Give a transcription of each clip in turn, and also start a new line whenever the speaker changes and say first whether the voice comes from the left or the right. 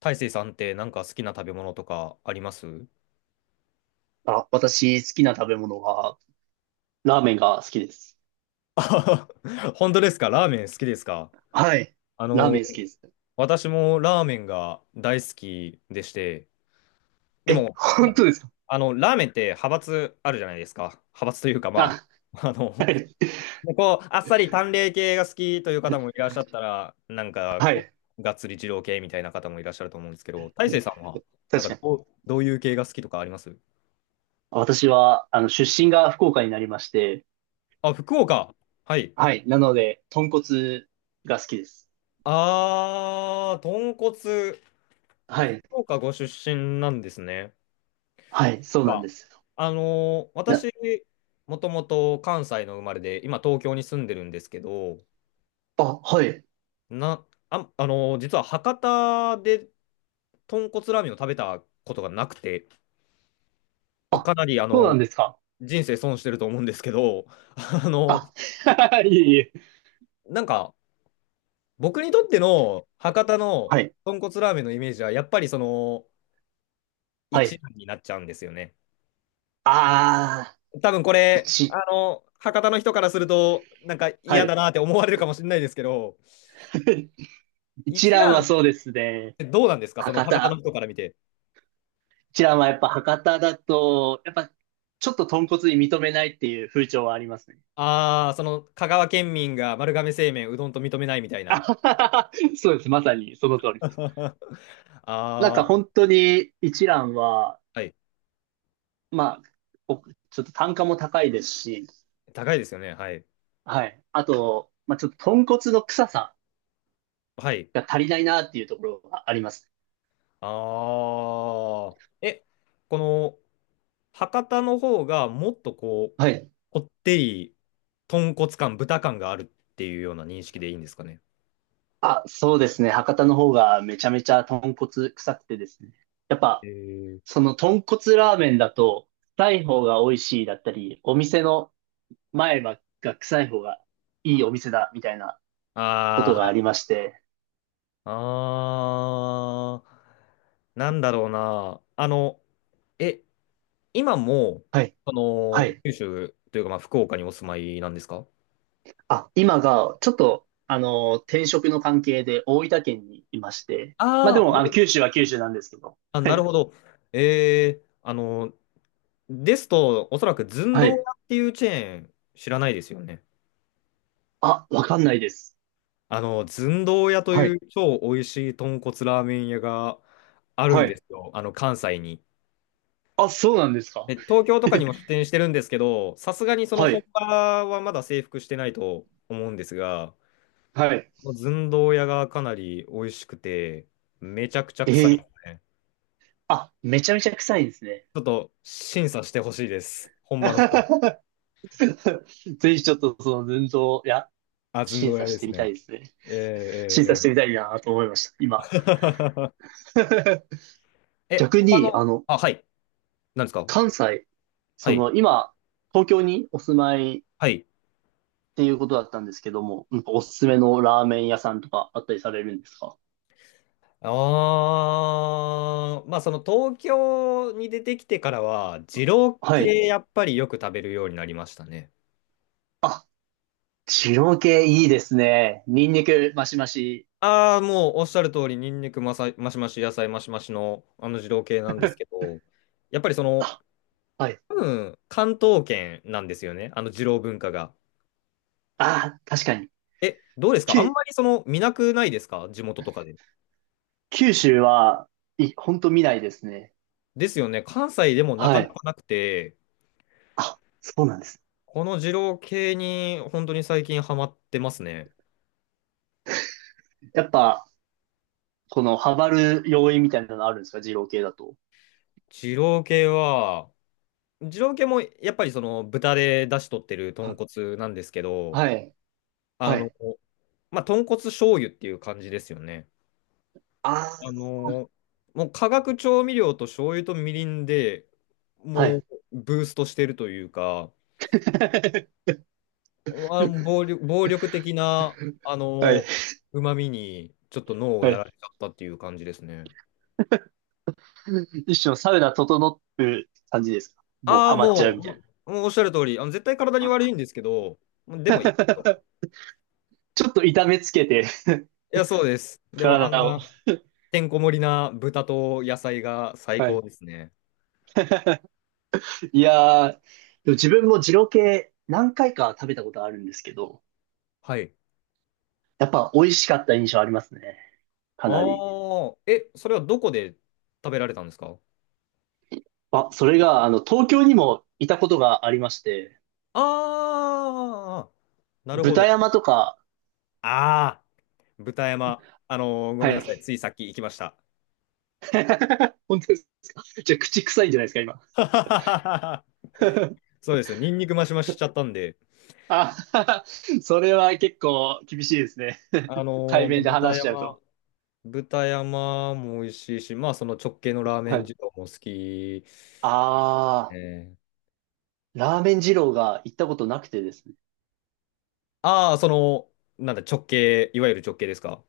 left: 大成さんってなんか好きな食べ物とかあります？
right: 私、好きな食べ物は、ラーメンが好きです。
left: あはは 本当ですか？ラーメン好きですか？
right: はい。
left: あ
right: ラー
left: の、
right: メン好きです。
left: 私もラーメンが大好きでして、で
right: え、
left: も、
right: 本当ですか？
left: ラーメンって派閥あるじゃないですか。派閥というか、ま
right: あ、
left: あ、
right: はい。
left: こう、あっさり淡麗系が好きという方もいらっしゃったら、なんか、
right: は
left: こ
right: い。
left: う、がっつり二郎系みたいな方もいらっしゃると思うんですけど、大成さんは、なん
right: 確か
left: か
right: に。
left: どういう系が好きとかあります？
right: 私は、出身が福岡になりまして、
left: あ、福岡。はい。
right: はい。なので、豚骨が好きです。
left: あー、豚骨。あ、
right: は
left: 福
right: い。
left: 岡ご出身なんですね。
right: はい。そうなん
left: あ、
right: ですよ。いや
left: 私、もともと関西の生まれで、今東京に住んでるんですけど、
right: あ、はい。
left: な、あ、あのー実は博多で豚骨ラーメンを食べたことがなくて、まあ
right: あ、
left: かなり、
right: そうなんですか。
left: 人生損してると思うんですけど、あの
right: あ、いえいえ。
left: なんか、僕にとっての博多の
right: はい。
left: 豚骨ラーメンのイメージは、やっぱりその、一
right: はい。
left: 蘭になっちゃうんですよね。
right: ああ、
left: 多分これ、
right: 一。
left: 博多の人からすると、なんか
right: は
left: 嫌だ
right: い。
left: なって思われるかもしれないですけど、
right: 一
left: 一
right: 蘭
left: 蘭
right: は
left: っ
right: そうですね。
left: てどうなんですか？その
right: 博
left: 博多の
right: 多。
left: 人から見て。
right: ちらはやっぱ博多だと、やっぱちょっと豚骨に認めないっていう風潮はありますね。
left: ああ、その香川県民が丸亀製麺うどんと認めないみたい
right: あ
left: な。
right: ははは、そうです。まさにその通り です。
left: あ
right: なんか本
left: あ、
right: 当に一蘭は、
left: はい。
right: まあ、おちょっと単価も高いですし、
left: 高いですよね。はい。
right: はい。あと、まあちょっと豚骨の臭さ
left: はい。
right: が足りないなっていうところがあります。
left: ああ。え、この博多の方がもっとこう、
right: はい。
left: こってり、豚骨感、豚感があるっていうような認識でいいんですかね。
right: あ、そうですね。博多の方がめちゃめちゃ豚骨臭くてですね。やっ
left: え
right: ぱ、
left: ー
right: その豚骨ラーメンだと、臭い方が美味しいだったり、お店の前歯が臭い方がいいお店だ、みたいなこと
left: あ
right: があ
left: あ、
right: りまして。
left: あー、なんだろうな。え、今も、
right: はい。
left: そ
right: は
left: の、
right: い。
left: 九州というか、まあ、福岡にお住まいなんですか？
right: あ、今が、ちょっと、転職の関係で大分県にいまして。まあで
left: ああー、
right: も、九州は九州なんですけど。
left: あ、
right: は
left: なる
right: い。
left: ほど。えー、あの、ですと、おそらく寸
right: は
left: 胴
right: い。
left: 屋っていうチェーン、知らないですよね。
right: あ、わかんないです。
left: 寸胴屋と
right: は
left: いう
right: い。
left: 超美味しい豚骨ラーメン屋がある
right: は
left: んで
right: い。
left: すよ。関西に。
right: あ、そうなんです
left: え、
right: か。
left: 東京とかにも 出店してるんですけど、さすがにその
right: は
left: 本
right: い。
left: 場はまだ征服してないと思うんですが、
right: はい。
left: この寸胴屋がかなり美味しくて、めちゃくちゃ
right: え
left: 臭いで
right: ー、
left: すね。
right: あ、めちゃめちゃ臭いですね。
left: ちょっと審査してほしいです。本場の人に。
right: ぜひちょっとその寸胴、いや、
left: あ、寸
right: 審
left: 胴屋
right: 査
left: で
right: して
left: す
right: みた
left: ね。
right: いですね。
left: えー、
right: 審査
left: え
right: し
left: ー、え
right: て
left: ー
right: みたいなと思いました、今。
left: え、
right: 逆
left: 他
right: に、
left: の、あ、はい。なんですか？
right: 関西、
left: はい。
right: 今、東京にお住まいっ
left: はい。
right: ていうことだったんですけども、なんかおすすめのラーメン屋さんとかあったりされるんですか？
left: あー、まあその東京に出てきてからは、二郎
right: はい。
left: 系やっぱりよく食べるようになりましたね。
right: あ、二系いいですね。ニンニクマシマシ。
left: ああ、もうおっしゃる通り、ニンニクマシマシ、野菜マシマシのあの二郎系なんですけ ど、やっぱりその、
right: あ、はい。
left: 多分、関東圏なんですよね、あの二郎文化が。
right: あー、確かに。
left: え、どうですか？あん
right: 九、
left: まりその見なくないですか？地元とかで。
right: 九州は、ほんと見ないですね。
left: ですよね、関西でもなか
right: は
left: なか
right: い。
left: なくて、
right: あ、そうなんです。
left: この二郎系に本当に最近ハマってますね。
right: やっぱ、この、ハマる要因みたいなのあるんですか二郎系だと？
left: 二郎系は、二郎系もやっぱりその豚で出汁取ってる豚
right: は、
left: 骨なんですけど、
right: はい。
left: あ
right: は
left: の、
right: い。
left: まあ、豚骨醤油っていう感じですよね。あ
right: あ
left: のーもう化学調味料と醤油とみりんで
right: は
left: もう
right: い。
left: ブーストしてるというか、あの暴力的な、あ
right: はい。
left: の うまみにちょっと脳を
right: は
left: や
right: い。
left: られちゃったっていう感じですね。
right: 一生サウナ整って感じですか？もう
left: ああ、
right: ハマっちゃ
left: も
right: うみたい
left: う、もうおっしゃる通り、絶対体に悪いんですけど、でもいいかと。
right: な。ちょっと痛めつけて、
left: いや、そうです。でもあ
right: 体
left: ん
right: を。
left: なてんこ盛りな豚と野菜が最
right: は
left: 高
right: い。
left: ですね。
right: いやー、でも自分も二郎系何回か食べたことあるんですけど、
left: はい。
right: やっぱ美味しかった印象ありますね。かなり。
left: ああ、え、それはどこで食べられたんですか？
right: あ、それが、東京にもいたことがありまして、
left: ああ、なるほ
right: 豚
left: ど。
right: 山とか、
left: ああ、豚山。ご
right: は
left: めんなさい。
right: い。
left: ついさっき行きました。
right: 本当です。じゃあ、口臭いんじゃないですか、今？
left: はははは。 そうです。ニンニクマシマシしちゃったんで。
right: あ、それは結構厳しいですね。
left: あ
right: 対
left: のー
right: 面で
left: 豚
right: 話しちゃう
left: 山、
right: と。
left: 豚山も美味しいし、まあ、その直系のラーメ
right: は
left: ン
right: い。
left: 二郎も好き。
right: あ
left: え、
right: ラーメン二郎が行ったことなくてですね。
left: ああー、その、なんだ、いわゆる直系ですか？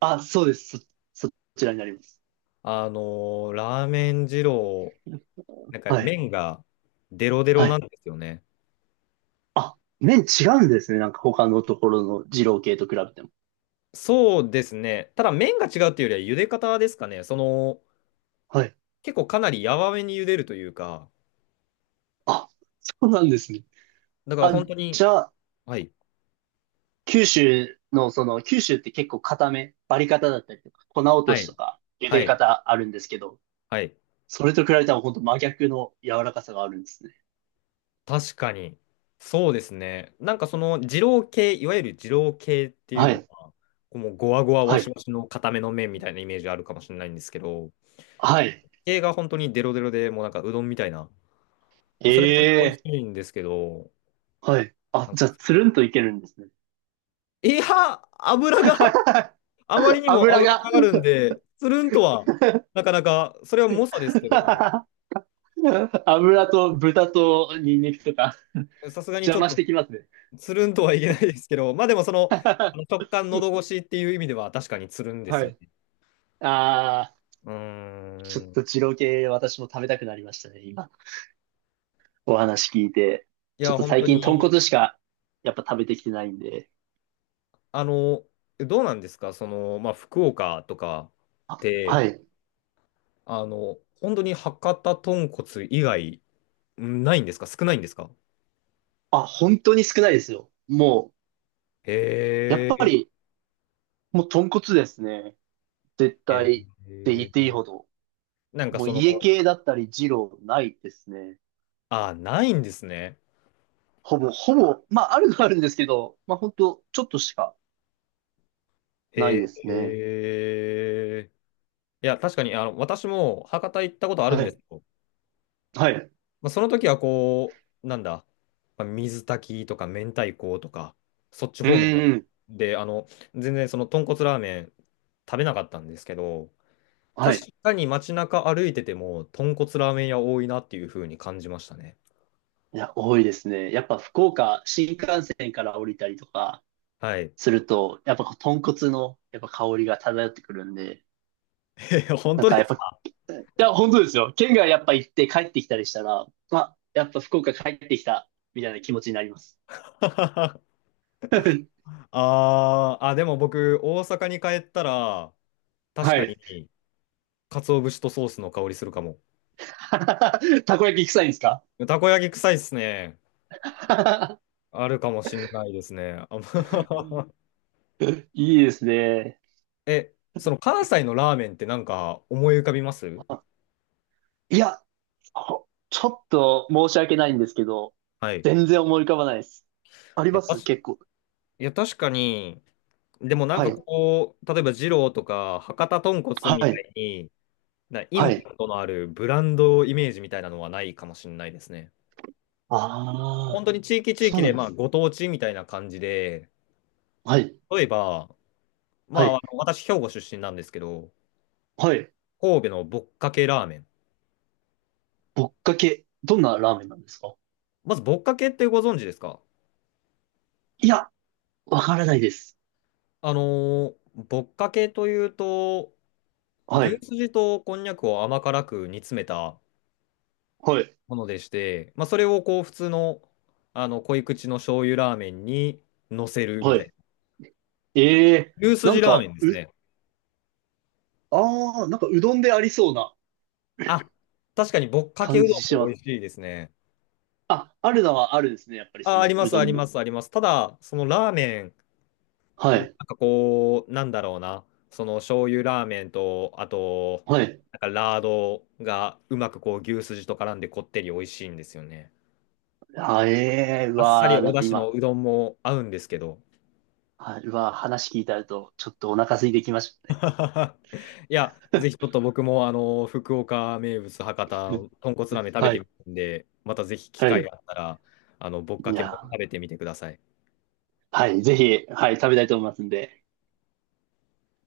right: あ、そうです。そちらになります。
left: あのラーメン二郎、なんか
right: はい。
left: 麺がデロデロ
right: は
left: なん
right: い。
left: ですよね。
right: あ、麺違うんですね。なんか他のところの二郎系と比べても。
left: そうですね。ただ麺が違うっていうよりは茹で方ですかね。その、
right: はい。
left: 結構かなり柔らめに茹でるというか、
right: あ、そうなんですね。
left: だから
right: あ、
left: 本当
right: じ
left: に、
right: ゃあ、
left: はい、
right: 九州の、その、九州って結構固め、バリ方だったりとか、粉落
left: は
right: とし
left: い、
right: とか、茹
left: は
right: で
left: い、
right: 方あるんですけど、
left: はい。
right: それと比べたら本当真逆の柔らかさがあるんですね。
left: 確かに。そうですね。なんかその二郎系、いわゆる二郎系っていう
right: は
left: の
right: い。
left: は、こうもうゴワゴワワ
right: は
left: シ
right: い。
left: ワシの固めの麺みたいなイメージあるかもしれないんですけど、
right: はい。
left: 系が本当にデロデロでもうなんかうどんみたいな、それが美味
right: ええ、
left: しいんですけど、
right: はい。あ、
left: なんか
right: じゃあ、つるんといけるんですね。
left: いや、油があまり にも
right: 油
left: 脂が
right: が。
left: あるんで、つるんとは、なかなか、それは猛者ですけど、
right: 油と豚とニンニクとか
left: さすがに
right: 邪
left: ちょっ
right: 魔し
left: と
right: てきますね。
left: つるんとはいけないですけど、まあでもその、あの 直感喉越しっていう意味では確かにつるんです
right: は
left: よ
right: い。
left: ね。
right: ああ、
left: うー
right: ちょっと
left: ん。
right: 二郎系私も食べたくなりましたね、今。お話聞いて。
left: い
right: ちょ
left: や、
right: っと
left: 本
right: 最
left: 当
right: 近豚
left: に、
right: 骨しかやっぱ食べてきてないんで。
left: あの、どうなんですか、その、まあ福岡とかっ
right: あ、
left: て、
right: はい。
left: 本当に博多豚骨以外、んないんですか少ないんですか？
right: あ、本当に少ないですよ。もう、やっ
left: へ
right: ぱ
left: え、
right: り、もう豚骨ですね。絶
left: え
right: 対って言っていい
left: ー、
right: ほど。
left: なんか
right: もう
left: その、
right: 家系だったり二郎ないですね。
left: あ、ないんですね。
right: ほぼ、まあ、あるのはあるんですけど、まあ、本当ちょっとしかない
left: え
right: です
left: ー
right: ね。
left: えーいや、確かに、私も博多行ったことあるん
right: は
left: です
right: い。
left: よ。
right: はい。う
left: まあ、その時はこう、なんだ、まあ、水炊きとか明太子とか、そっち方面だ
right: ーん。
left: で、全然その豚骨ラーメン食べなかったんですけど、
right: は
left: 確
right: い。
left: かに街中歩いてても、豚骨ラーメン屋多いなっていう風に感じましたね。
right: いや、多いですね。やっぱ福岡、新幹線から降りたりとか
left: はい。
right: すると、やっぱこう豚骨のやっぱ香りが漂ってくるんで、
left: 本
right: なん
left: 当で
right: かやっ
left: す
right: ぱ、
left: か？
right: いや、本当ですよ。県外やっぱ行って帰ってきたりしたら、まあ、やっぱ福岡帰ってきた、みたいな気持ちになります。
left: あーあ、でも僕、大阪に帰ったら、確
right: は
left: か
right: い。
left: に、鰹節とソースの香りするかも。
right: たこ焼き臭いんですか？
left: たこ焼き臭いっすね。あるかもしんないですね。ま
right: いいですね。
left: え、その関西のラーメンってなんか思い浮かびます？
right: あ、いや、こちょっと申し訳ないんですけど、
left: はい。
right: 全
left: い
right: 然思い浮かばないです。あり
left: や、
right: ます結構。
left: 確かに、でもなん
right: は
left: か
right: い。
left: こう、例えば二郎とか博多豚骨み
right: は
left: た
right: い。
left: いに、イ
right: は
left: ンパ
right: い。
left: クトのあるブランドイメージみたいなのはないかもしんないですね。
right: あ
left: 本
right: あ、
left: 当に地域地
right: そう
left: 域
right: な
left: で、
right: んで
left: まあ、
right: す。
left: ご当地みたいな感じで、
right: はい。
left: 例えば、ま
right: は
left: あ、
right: い。
left: 私、兵庫出身なんですけど、
right: はい。
left: 神戸のぼっかけラーメン。
right: ぶっかけ、どんなラーメンなんですか？
left: まず、ぼっかけってご存知ですか？
right: いや、わからないです。
left: ぼっかけというと、
right: は
left: 牛
right: い。
left: すじとこんにゃくを甘辛く煮詰めた
right: はい。
left: ものでして、まあ、それをこう普通の、あの濃い口の醤油ラーメンに乗せるみ
right: は
left: たい
right: い。
left: な。
right: ええー、
left: 牛す
right: な
left: じ
right: ん
left: ラーメ
right: か、
left: ンですね。
right: ああ、なんかうどんでありそうな
left: あ、確かにぼっかけう
right: 感
left: どん
right: じし
left: も
right: ま
left: 美
right: す。
left: 味しいですね。
right: あ、あるのはあるですね。やっぱりそ
left: あ、あり
right: の
left: ま
right: う
left: す、
right: ど
left: あり
right: ん
left: ま
right: も。
left: す、あります。ただ、そのラーメン、
right: は
left: もう
right: い。
left: なんかこう、なんだろうな、その醤油ラーメンと、あと、
right: はい。
left: なんかラードがうまくこう牛すじと絡んでこってり美味しいんですよね。
right: ええー、う
left: あっさり
right: わー、な
left: お
right: ん
left: 出
right: か
left: 汁の
right: 今、
left: うどんも合うんですけど。
right: はい。うわ、話聞いてあると、ちょっとお腹空いてきましたね。
left: いや、ぜひちょっと僕もあの福岡名物博多 豚骨ラーメン食べ
right: は
left: てみ
right: い。
left: るんで、またぜひ機
right: は
left: 会
right: い。
left: があったら、あのぶっ
right: い
left: かけも
right: や、
left: 食べてみてください。
right: はい。ぜひ、はい、食べたいと思いますんで。